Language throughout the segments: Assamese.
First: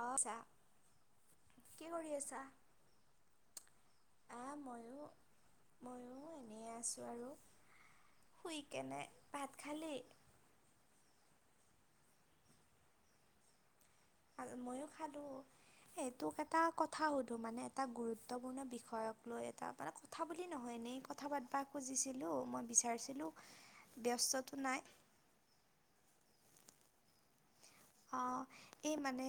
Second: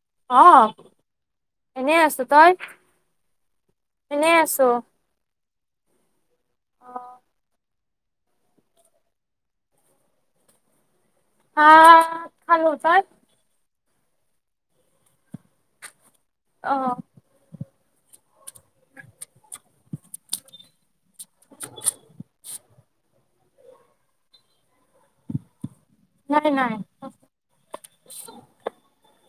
অ' আচ্ছা, কি এনেই কৰি আছো আছা? তই এনেই আহ আছো ময়ো ময়ো এনেই অ আছোঁ আৰু, শুই কেনে। ভাত খালি? অ' খালো। তই? মইয়ো খালো, তোক এটা অ কথা সুধ মানে এটা গুৰুত্বপূৰ্ণ বিষয়ক লৈ এটা মানে কথা বুলি নহয় এনেই কথা পাতবা খুজিছিলোঁ, মই বিচাৰিছিলোঁ। ব্যস্তটো নাই? নাই নাই। অঁ, এই মানে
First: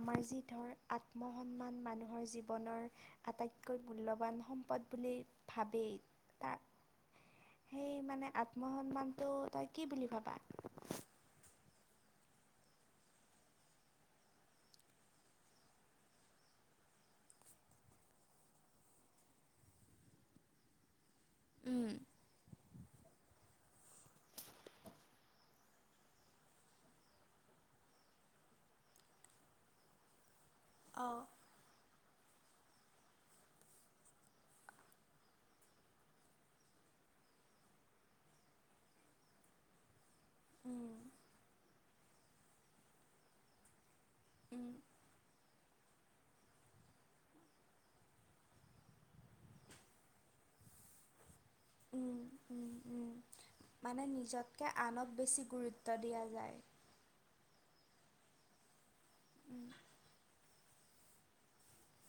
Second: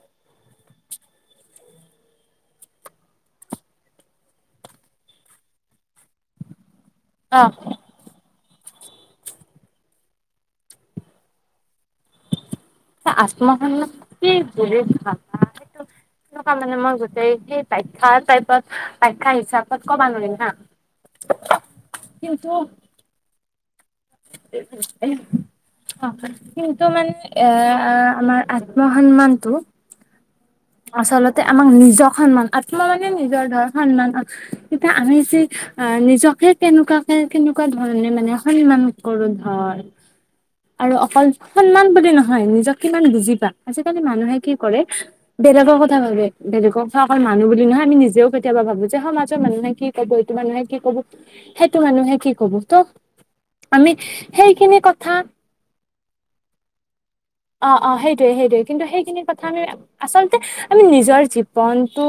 আমাৰ যি ধৰ আত্মসন্মান মানুহৰ জীৱনৰ আটাইতকৈ মূল্যৱান সম্পদ ভাবেই। তাৰ অঁ। সেই মানে, আত্মসন্মানটো তই কি বুলি ভাবা? আত্মসন্মান মানে কি বুলি ভাবা। তেনেকুৱা মানে মই গোটেই মানে টাইপত বাখ্যা হিচাপত ক'বা নোৱাৰিম হা'। [inaudible] উম। কিন্তু [inaudible] অ' কিন্তু মানে এ আমাৰ আত্মসন্মানটো। অঁ আচলতে আমাক নিজক সন্মান আত্ম মানে নিজৰ ধৰ সন্মান এতিয়া আমি যি অ' নিজকে কেনেকুৱা ধৰণে মানে সন্মান কৰো ধৰ। উম, আৰু অকল সন্মান বুলি নহয় নিজক কিমান বুজি পা। আজিকালি মানুহে কি উম, কৰে বেলেগৰ কথা ভাবে বেলেগৰ কথা অকল মানুহ বুলি নহয় আমি নিজেও কেতিয়াবা ভাবো যে সমাজৰ মানুহে কি এইটো মানুহে কি কব সেইটো মানুহে উম, কি কব উম, ত উম। আমি মানে নিজতকে সেইখিনি কথা আনক বেছি গুৰুত্ব দিয়া যায়। অ' অ' সেইটোয়ে সেইটোৱে, কিন্তু সেইখিনি কথা আমি উম, আচলতে আমি নিজৰ জীৱনটো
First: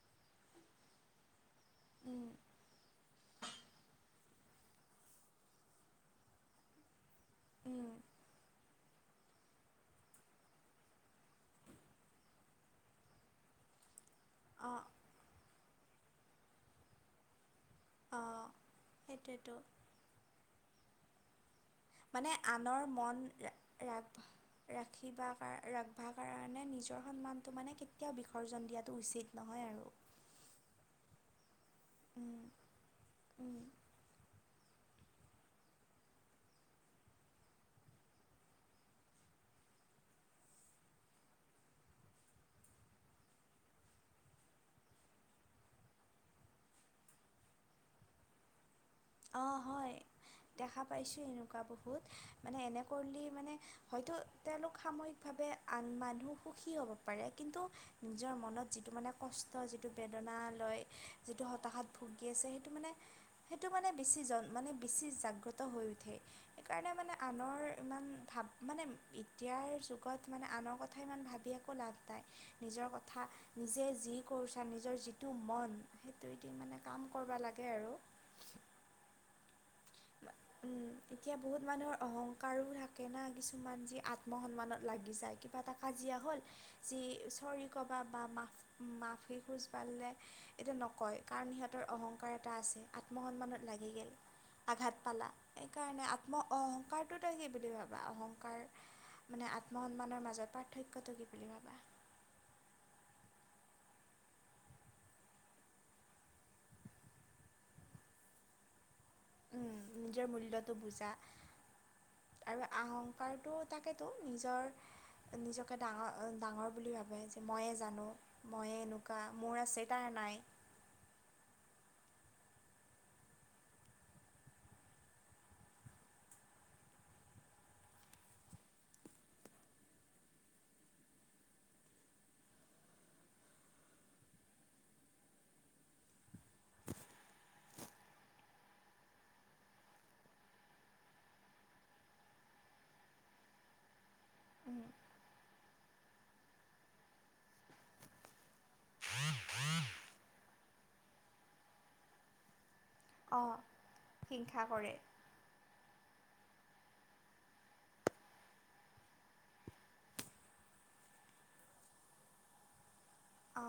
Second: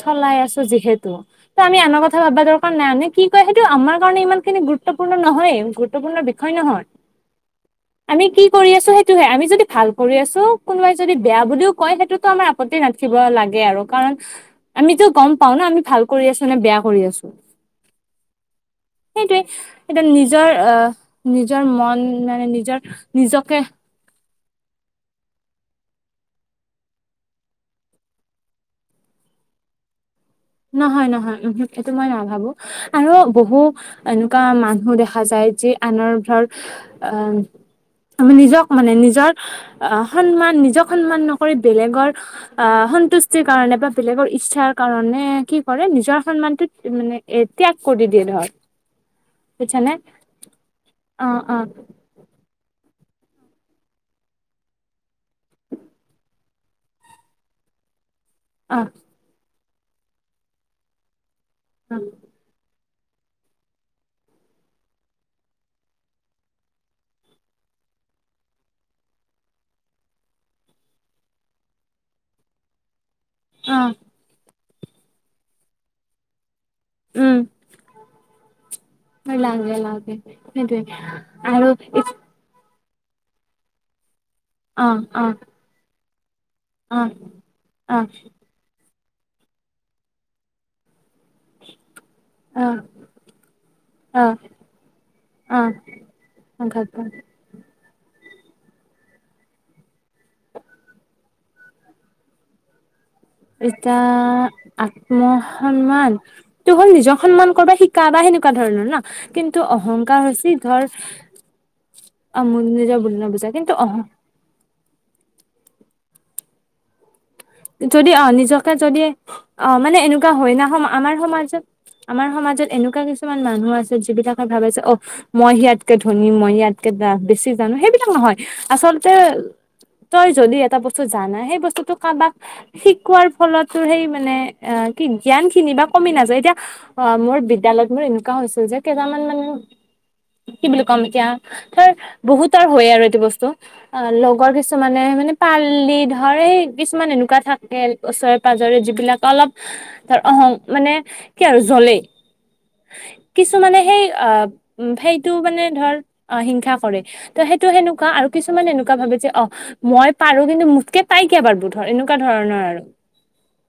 চলাই আছো যিহেতু। ত' আমি আনৰ কথা উম, ভাবা দৰকাৰ নাই, আনে কি কয় সেইটো আমাৰ কাৰণে ইমান খিনি গুৰুত্বপূৰ্ণ নহয়েই। গুৰুত্বপূৰ্ণ বিষয় নহয়। [inaudible] আমি কি কৰি আছো সেইটোহে আমি যদি ভাল কৰি আছো, কোনোবাই যদি বেয়া বুলিও কয় সেইটোতো আমাৰ আপত্তি নাথাকিব লাগে আৰু কাৰণ অঁ আমিতো গম পাওঁ ন, আমি ভাল কৰি আছো নে বেয়া কৰি আছো। অঁ সেইটোৱে, সেইটোৱেতো এতিয়া নিজৰ আহ নিজৰ মন মানে নিজৰ আনৰ মন, নিজকে ৰাগ ৰাখিবা, ৰাখবা কাৰণে নিজৰ সন্মানটো মানে কেতিয়াও বিসৰ্জন দিয়াটো উচিত নহয় আৰু। নহয় নহয়, এইটো মই উম, নাভাবো। আৰু উম। বহু এনেকুৱা মানুহ দেখা যায়, যি আনৰ ধৰ অ' আমি নিজক মানে নিজৰ আহ সন্মান নিজক সন্মান নকৰি বেলেগৰ আ' সন্তুষ্টিৰ কাৰণে বা বেলেগৰ ইচ্ছাৰ কাৰণে কি কৰে নিজৰ সন্মানটো মানে এ ত্যাগ কৰি দিয়ে ধৰ অ' বুইছানে হয় দেখা পাইছোঁ অ অ এনেকুৱা বহুত মানে এনে কৰিলে মানে হয়তো তেওঁলোক সাময়িকভাৱে আন মানুহ সুখী হ'ব পাৰে কিন্তু ‌নিজৰ মনত অ যিটো মানে কষ্ট যিটো বেদনা লৈ যিটো হতাশাত অ ভুগি আছে সেইটো মানে সেইটো মানে বেছি জন মানে বেছি জাগ্ৰত হৈ উঠে সেইকাৰণে মানে আনৰ ইমান ভাব মানে এতিয়াৰ যুগত মানে আনৰ কথা ইমান ভাবি একো লাভ নাই নিজৰ কথা অ নিজে যি কৰিছা নিজৰ যিটো মন সেইটোয়েদি মানে কাম কৰিব উম লাগে আৰু। লাগে লাগে সেইটোৱে আৰু কাৰো থাকে না কিছুমান যি অ আত্মসন্মানত লাগি অ যায় কিবা এটা কাজিয়া হ'ল যি অ চৰি অ কবা বা মাফ মাফি খোজবৰলে এতিয়া নকয় কাৰণ সিহঁতৰ অহংকাৰ এটা আছে অ আত্মসন্মানত লাগি গে'ল। আঘাত পালা অ সেইকাৰণে আত্ম অহংকাৰটো তই কি বুলি ভাব বা অহংকাৰ মানে আত্মসন্মানৰ মাজত পাৰ্থক্যটো কি বুলি ভাবা এতিয়া আত্মসন্মান সেইটো হ'ল নিজক সন্মান কৰিব শিকা বা সেনেকুৱা ধৰণৰ ন কিন্তু উম অহংকাৰ নিজৰ হৈছে মূল্যটো ধৰ বুজা। আৰু নিজৰ বুল নুবুজা অহংকাৰটো কিন্তু অ তাকেতো নিজৰ নিজকে ডাঙৰ ডাঙৰ বুলি ভাবে যে ময়ে জানো যদি আহ নিজকে ময়ে যদি এনেকুৱা মোৰ অ আছে মানে তাৰ এনেকুৱা নাই। হয় না সম আমাৰ সমাজত আমাৰ সমাজত এনেকুৱা কিছুমান মানুহ আছে যিবিলাকে ভাবে যে অ মই সিয়াতকে ধনী ইয়াতকে বা বেছি জানো সেইবিলাক নহয় আচলতে তই যদি এটা বস্তু জানা সেই বস্তুটো কাৰোবাক শিকোৱাৰ ফলতো সেই মানে অ কি জ্ঞান খিনি বা কমি নাযায় এতিয়া অ' মোৰ বিদ্যালয়ত মোৰ এনেকুৱা হৈছিল যে কেইটামান মানে কি বুলি কম এতিয়া তাৰ বহুতৰ হয় আৰু এইটো বস্তু অ' লগৰ কিছুমানে মানে পালি ধৰ এই কিছুমান এনেকুৱা কুৱা থাকে ওচৰে পাজৰে যিবিলাক অলপ তাৰ অহং মানে কি আৰু জ্বলে অঁ কিছুমানে সেই অ' হিংসা কৰে। সেই টো মানে ধৰ অ' হিংসা কৰে ত সেইটো সেনেকুৱা আৰু কিছুমানে এনেকুৱা ভাবে যে অ মই পাৰো কিন্তু মোতকে তাই কেবাৰ বোধৰ এনেকুৱা ধৰণৰ আৰু। অ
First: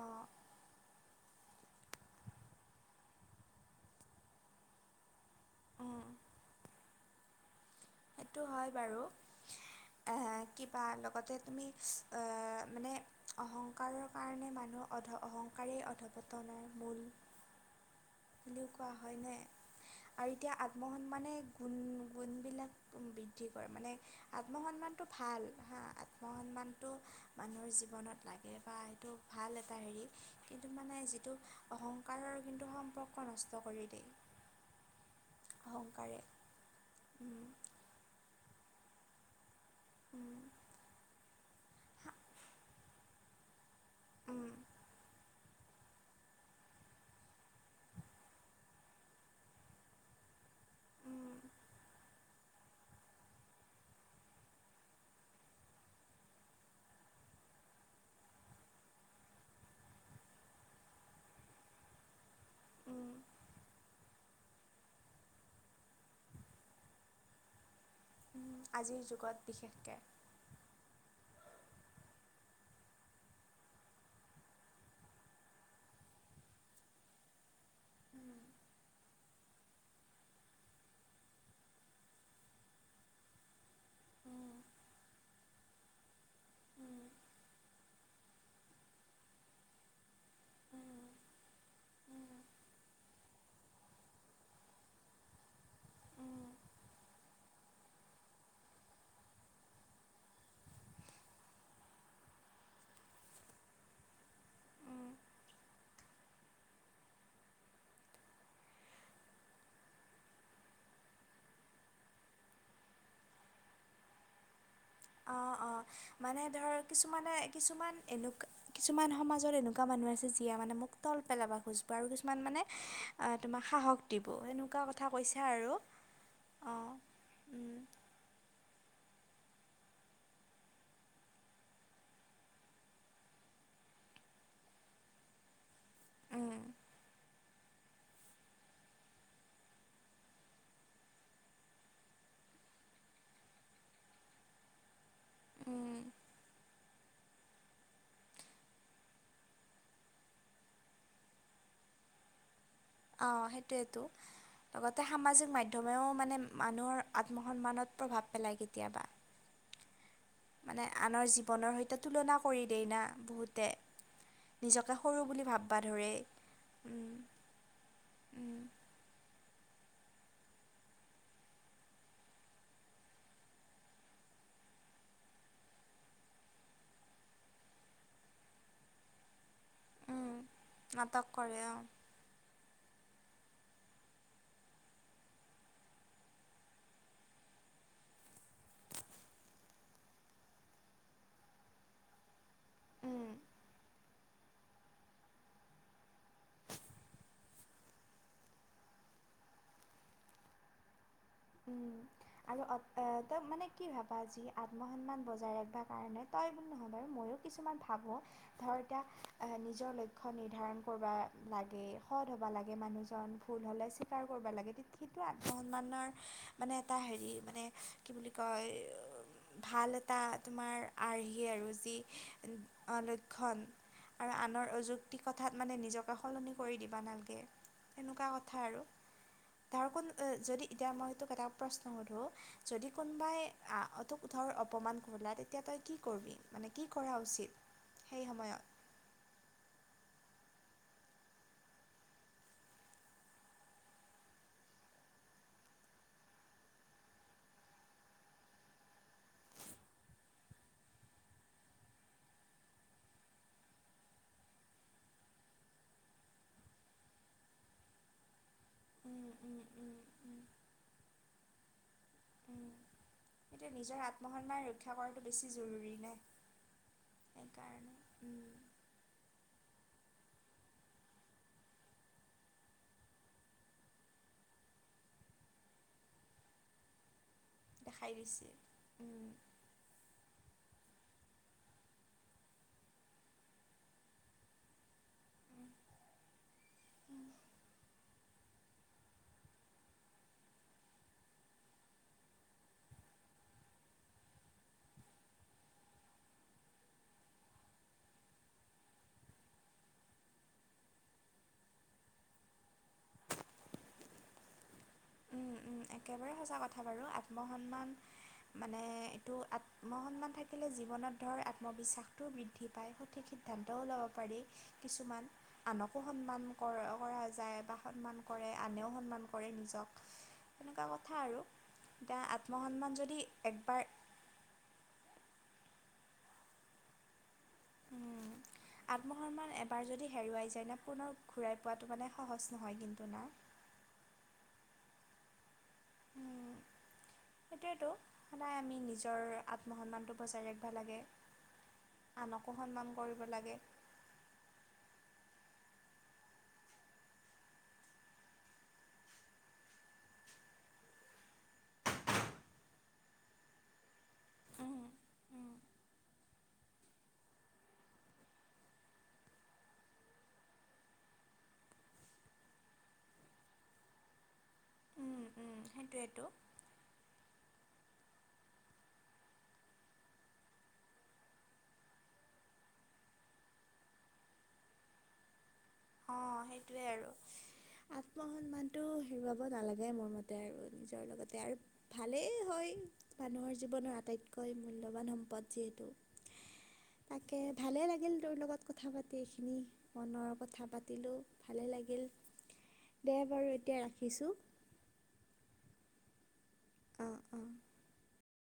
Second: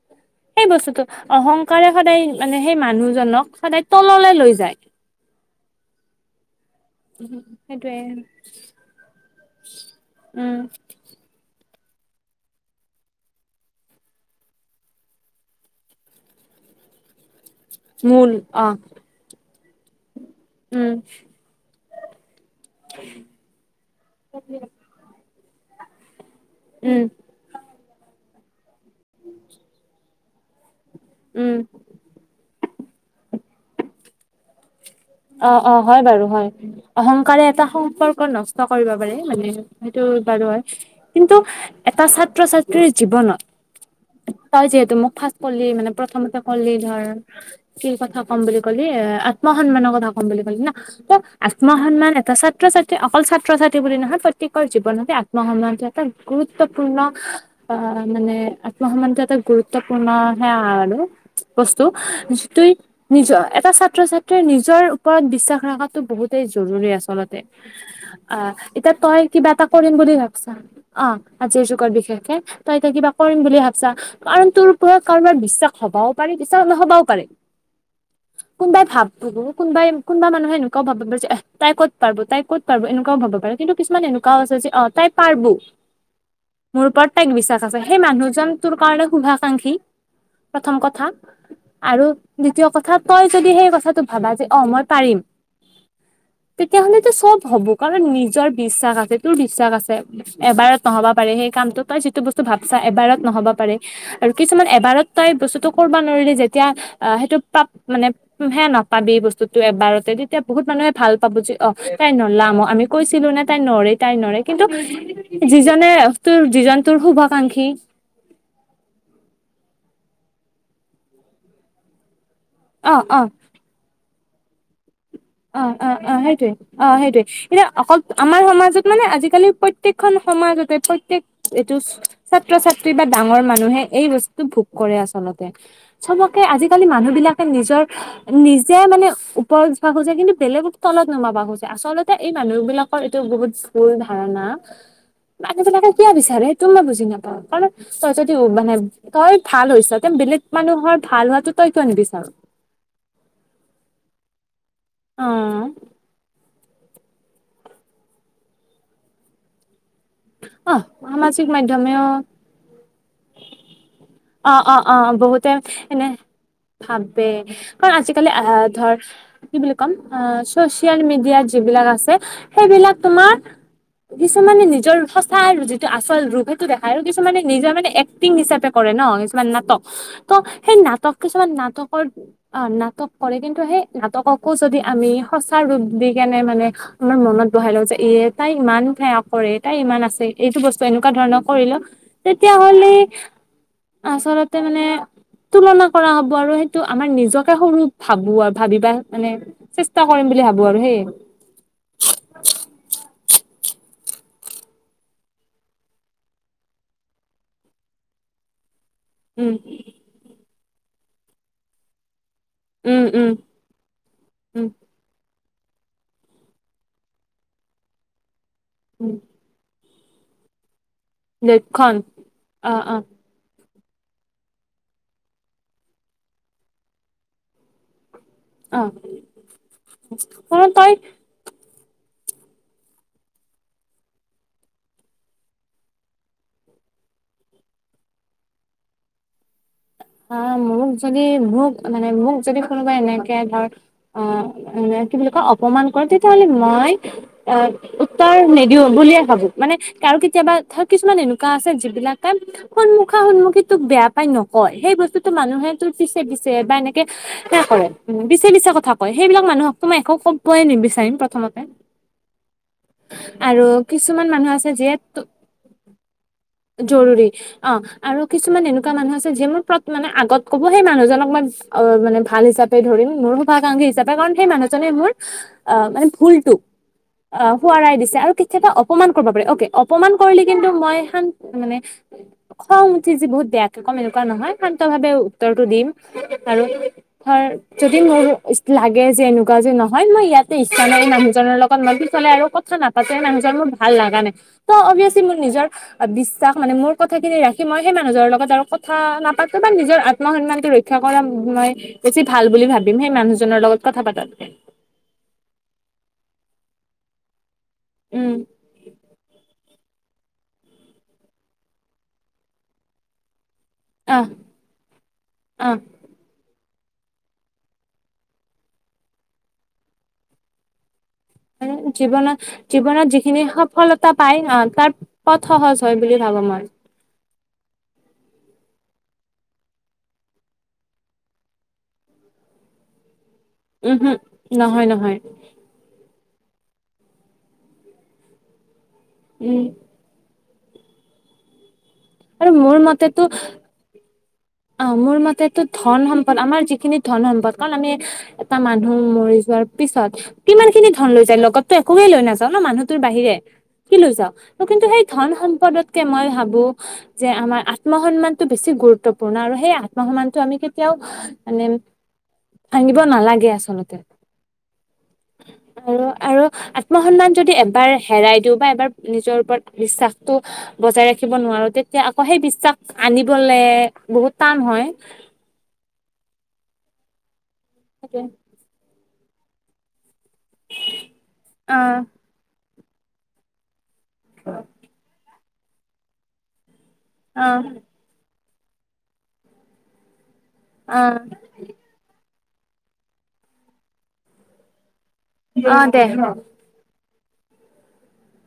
সেই বস্তুটো অহংকাৰে সদায় মানে সেই মানুহজনক সদায় তললে লৈ যায়। অ' উম সেইটোৱে উম সেইটো হয় বাৰু আ উম কিবা লগতে তুমি অ মানে অহংকাৰৰ কাৰণে মানুহ অধ অহংকাৰে অৰ্ধপতনৰ মূল। মূল বুলিও অ কোৱা হয় নে আৰু এতিয়া উম আত্মসন্মানে গুণ গুণবিলাক বৃ বৃদ্ধি কৰে মানে আত্মসন্মানটো ভাল হা আত্মসন্মানটো উম মানুহৰ জীৱনত লাগে বা সেইটো ভাল এটা হেৰি কিন্তু মানে যিটো উম অহং কাৰৰ কিন্তু সম্পৰ্ক নষ্ট কৰি দিয়ে। অ-অ হয় বাৰু হয় অহংকাৰে উম, এটা সম্পৰ্ক নষ্ট কৰিব পাৰে মানে। সেইটো উম, বাৰু হয় কিন্তু এটা ছাত্ৰ-ছাত্ৰীৰ জীৱনত উম, হয় যিহেতু মোক ফাষ্ট কলি মানে প্ৰথমতে কলি ধৰ কি কথা ক'ম বুলি কলি এ আত্ম সন্মানৰ কথা কম বুলি ক'লি ন'? উম, আত্ম সন্মান এটা ছাত্ৰ-ছাত্ৰী অকল ছাত্ৰ-ছাত্ৰী বুলি নহয় প্ৰত্যেকৰ জীৱনতে আ আত্ম সন্মান্টো এটা গুৰুত্বপূৰ্ণ অ, মানে আত্মসন্মানটো এটা গুৰুত্বপূৰ্ণ সে আৰু। বস্তু। যিটো উম, নিজৰ এটা ছাত্ৰ-ছাত্ৰীৰ নিজৰ ওপৰত বিশ্বাস ৰখাতো বহুতেই জৰুৰী আচলতে। অ, উম, এতিয়া আজিৰ তই যুগত কিবা এটা কৰিম বিশেষকৈ বুলি ভাবি ছা অ, আজিৰ যুগত বিশেষকে তই এতিয়া কিবা কৰিম বুলি ভাবছা কাৰণ তোৰ ওপৰত কাৰোবাৰ বিশ্বাস হবাও পাৰে বিশ্বাস নহবাও পাৰে। উম, কোনোবাই ভাব কোনোবাই কোনোবা মানুহে এনুকাও ভাব পাৰে যে তাই ক'ত পাৰ তাই ক'ত পাব এনুকাও ভাব পাৰে কিন্তু কিছুমান এনুকাও উম, আছে যে অ, তাই পাৰব। [inaudible] মোৰ উম, ওপৰত তাইক বিশ্বাস আছে সেই মানুহজন তোৰ কাৰণে শুভাকাংক্ষী। প্ৰথম উম, কথা আৰু উম, দ্বিতীয় কথা তই যদি সেই কথাটো ভাবা যে অ, মই পাৰিম উম, তেতিয়া হলেতো চব হ'ব কাৰণ নিজৰ বিশ্বাস আছে তোৰ বিশ্বাস আছে। এবাৰত নহ'ব পাৰে সেই কামটো তই যিটো বস্তু ভাবছা এবাৰত নহ'ব পাৰে। আৰু কিছুমান এবাৰত উম, তই বস্তুটো কৰিব নোৱাৰিলি যেতিয়া অ, সেইটো পাব মানে হে নাপাবি বস্তুত তো এবাৰতে তেতিয়া বহুত মানুহে ভাল পাব যে অ, তাই নলাম অ, আমি কৈছিলোঁ নে তাই নৰে। তাই নৰে কিন্তু অঁ-অঁ যিজনে তোৰ মানে ধৰ যিজন তোৰ কিছুমানে শুভাকাংক্ষী কিছুমান এনেকুৱা কিছুমান সমাজত এনেকুৱা মানুহ আছে যিয়ে মানে মোক তল পেলাব খুজিব আৰু কিছুমান মানে অ-অ আ, তোমাক সাহস দিব সেনেকুৱা কথা কৈছে। অ-অ-অ সেইটোৱে অ, সেইটোৱে এতিয়া উম অকল আমাৰ সমাজত মানে আজিকালি প্ৰত্যেকখন সমাজতে প্ৰত্যেয়ক এইটো ছাত্ৰ-ছাত্ৰী বা ডাঙৰ মানুহে এই বস্তুটো ভোগ কৰে আচলতে। চবকে উম আজিকালি মানুহ বিলাকে নিজৰ নিজে মানে ওপৰত খোজে কিন্তু বেলেগ তলত নমাব খোজে আচলতে এই মানুহ বিলাকৰ এইটো বহুত ভুল ধাৰণা। মানুহবিলাকে উম কিয় বিচাৰে এইতো মই বুজি নাপাওঁ, কাৰণ তই যদি মানে তই ভাল হৈছ তে বেলেগ মানুহৰ ভাল হোৱাটো তই কিয় নিবিচাৰ? অঁ সেইটোৱেটো লগতে অ সামাজিক মাধ্যমেও মানে মানুহৰ আত্মসন্মানত প্ৰভাৱ পেলায় কেতিয়াবা। অ মানে আনৰ সামাজিক জীৱনৰ সৈতে মাধ্যমেও তুলনা কৰি দেই না বহুতে। অ-অ-অ নিজকে সৰু বুলি বহুতে ভাববা এনে ধৰে উম ভাবে। কাৰণ আজিকালি আহ উম ধৰ কি বুলি কম চচিয়েল মিডিয়াত যিবিলাক আছে সেইবিলাক তোমাৰ কিছুমানে নিজৰ সঁচা আৰু যিটো আচল ৰূপ সেইটো দেখাই আৰু কিছুমানে নিজৰ মানে এক্টিং হিচাপে কৰে ন কিছুমান নাটক উম ত সেই নাটক কিছুমান কৰে অঁ নাটকৰ অ নাটক কৰে কিন্তু সেই নাটককো যদি আমি সঁচা ৰূপ দি কেনে মানে আমাৰ মনত বহাই লও যে এই তাই ইমান বেয়া কৰে তাই ইমান আছে এইটো বস্তু এনেকুৱা ধৰণৰ কৰিলো তেতিয়া হ'লে উম আচলতে মানে তুলনা কৰা হ'ব আৰু সেইটো আমাৰ নিজকে সৰু ভাবো আৰু ভাবিবা মানে চেষ্টা কৰিম বুলি ভাবো আৰু সেইয়ে উম আৰু ত তই মানে কি ভাবা যি আত্মসন্মান বজাই ৰাখিবা কাৰণে তই বুলি নহয় বাৰু মইয়ো কিছুমান ভাবো ধৰ উম এতিয়া নিজৰ লক্ষ্য নিৰ্ধাৰণ কৰিব লাগে সৎ হব লাগে উম উম মানুহজন ভুল হ'লে স্বীকাৰ কৰিব উম লাগে সেইটো আত্মসন্মানৰ মানে এটা হেৰি মানে কি বুলি কয় [inaudible] ভাল এটা তোমাৰ আৰ্হি আৰু যি লক্ষণ অ আ অ ল ক্ষণ আৰু আনৰ অযুক্তি কথাত মানে নিজকে সলনি কৰি দিবা নালাগে। তেনেকুৱা কথা আৰু অ তাৰ কোন যদি কাৰণ এতিয়া তই মই তোক এটা প্ৰশ্ন সোধো যদি কোনোবাই তোক ধৰ অপমান কৰিলে তেতিয়া তই কি কৰিবি? মানে কি কৰা উচিত সেই সময়ত? অ মোক যদি মোক মানে মোক যদি কোনোবাই এনেকে ধৰ অ মানে কি বুলি কয় অপমান কৰে তেতিয়াহ'লে মই উত্তৰ নিদিও বুলিয়ে ভাবো মানে আৰু কেতিয়াবা ধৰ কিছুমান এনেকুৱা আছে যিবিলাকে সন্মুখা সন্মুখী তোক বেয়া পাই নকয় সেই বস্তুটো মানুহে তোৰ পিছে পিছে বা এনেকে কৰে পিছে পিছে কথা কয় উম সেইবিলাক উম মানুহকতো উম মই উম ক'বই নিবিচাৰিম প্ৰথমতে উম, আৰু সেইটোৱে নিজৰ কিছুমান মানুহ আত্মসন্মান আছে ৰক্ষা যিয়ে কৰাটো বেছি জৰুৰী না। জৰুৰী অ আৰু কিছুমান এনেকুৱা মানুহ আছে যিবোৰ মানে আগত কব সেই মানুহজনক মই অ মানে ভাল হিচাপে ধৰিম মোৰ শুভকাংক্ষী হিচাপে কাৰণ সেই মানুহ জনে মোৰ আহ মানে ভুলটো অ শুৱৰাই দিছে আৰু কেতিয়াবা অপমান উম কৰিব পাৰে অকে অপমান কৰিলি কিন্তু মই শান মানে খং উঠি যি বহুত বেয়াকে কম এনেকুৱা নহয় শান্ত ভাৱে উত্তৰটো দিম আৰু ধৰ যদি মোৰ লাগে যে এনেকুৱা যে নহয় মই ইয়াতে ইচ্ছা নাই মানুহজনৰ লগত মই পিচলে আৰু কথা নাপাতে মানুহজন মোৰ ভাল লাগা নাই ত অভিয়াচলি মোৰ নিজৰ বিশ্বাস মানে মোৰ কথাখিনি ৰাখি মই সেই মানুহজৰ লগত আৰু কথা না পাতো বা নিজৰ আত্ম সন্মানটো ৰক্ষা কৰা মই বেছি ভাল বুলি ভাবিম সেই মানুহজনৰ লগত কথা পাতাতকে। উম উম একেবাৰে সঁচা কথা বাৰু আত্মসন্মান উম মানে এইটো আ ত্মসন্মান থাকিলে জীৱনত ধৰ আত্মবিশ্বাসটো বৃদ্ধি পায় সঠিক সি দ্ধান্তও ল'ব আহ পাৰি কিছুমান আহ আনকো সন্মান কৰা কৰা যায় বা সন্মান কৰে আনেও সন্মান কৰে নিজক তেনেকুৱা কথা আৰু। উম এতিয়া জীৱনত আত্মসন্মান জীৱনত যদি যিখিনি একবাৰ সফলতা পাই ন তাৰ পথ সহজ হয় বুলি ভাবো মই। উম। আত্মসন্মান এবাৰ যদি হেৰুৱাই যায় না, পুনৰ ঘূৰাই পোৱাটো মানে সহজ নহয় কিন্তু না। উম, উম। নহয়, নহয়। সেইটোৱেতো, সদায় আমি নিজ- নিজৰ উম আত্মসন্মানটো বচাই ৰাখিব লাগে, আৰু আনকো সন্মান কৰিব লাগে। অহ মোৰ মতেতো ধন সম্পদ, আমাৰ যিখিনি ধন সম্পদ। কাৰণ আমি- এটা মানুহ মৰি যোৱাৰ পিছত- কিমান খিনি ধন লৈ যায়! লগতটো একোৱেই লৈ নাযাওঁ ন মানুহটোৰ বাহিৰে। কি লৈ যাওঁ? কিন্তু সেই ধন সম্পদতকে মই ভাবো- যে আমাৰ আত্ম সন্মানটো বেছি গুৰুত্বপূৰ্ণ। পূৰ্ণ আৰু সেই আত্ম সন্মানটো আমি কেতিয়াও মানে- ভাঙিব নালাগে আচলতে। উম উম আৰু, সেইটোৱেতো আৰু- আত্ম সন্মান যদি এবাৰ হেৰাই দিওঁ বা এবাৰ নিজৰ ওপৰত বিশ্বাসটো- বজাই ৰাখিব নোৱাৰো, তেতিয়া আকৌ সেই বিশ্বাস আনিবলে বহুত টান হয়। অহ, সেইটোয়ে আৰু আত্মসন্মানটো হেৰুৱাব নালাগে মোৰ মতে। আৰু নিজৰ লগতে আৰু অ', ভালেই হয় মানুহৰ জীৱনৰ আত- আটাইতকৈ মূল্যৱান সম্পদ যিহেতু। তাকে অ', ভালেই লাগিল তোৰ লগত কথা পাতি, এইখিনি মনৰ কথা পাতিলোঁ। অ', ভালে লাগিল, দে বাৰু এতিয়া ৰাখিছোঁ। অহ দে। অহ, অহ।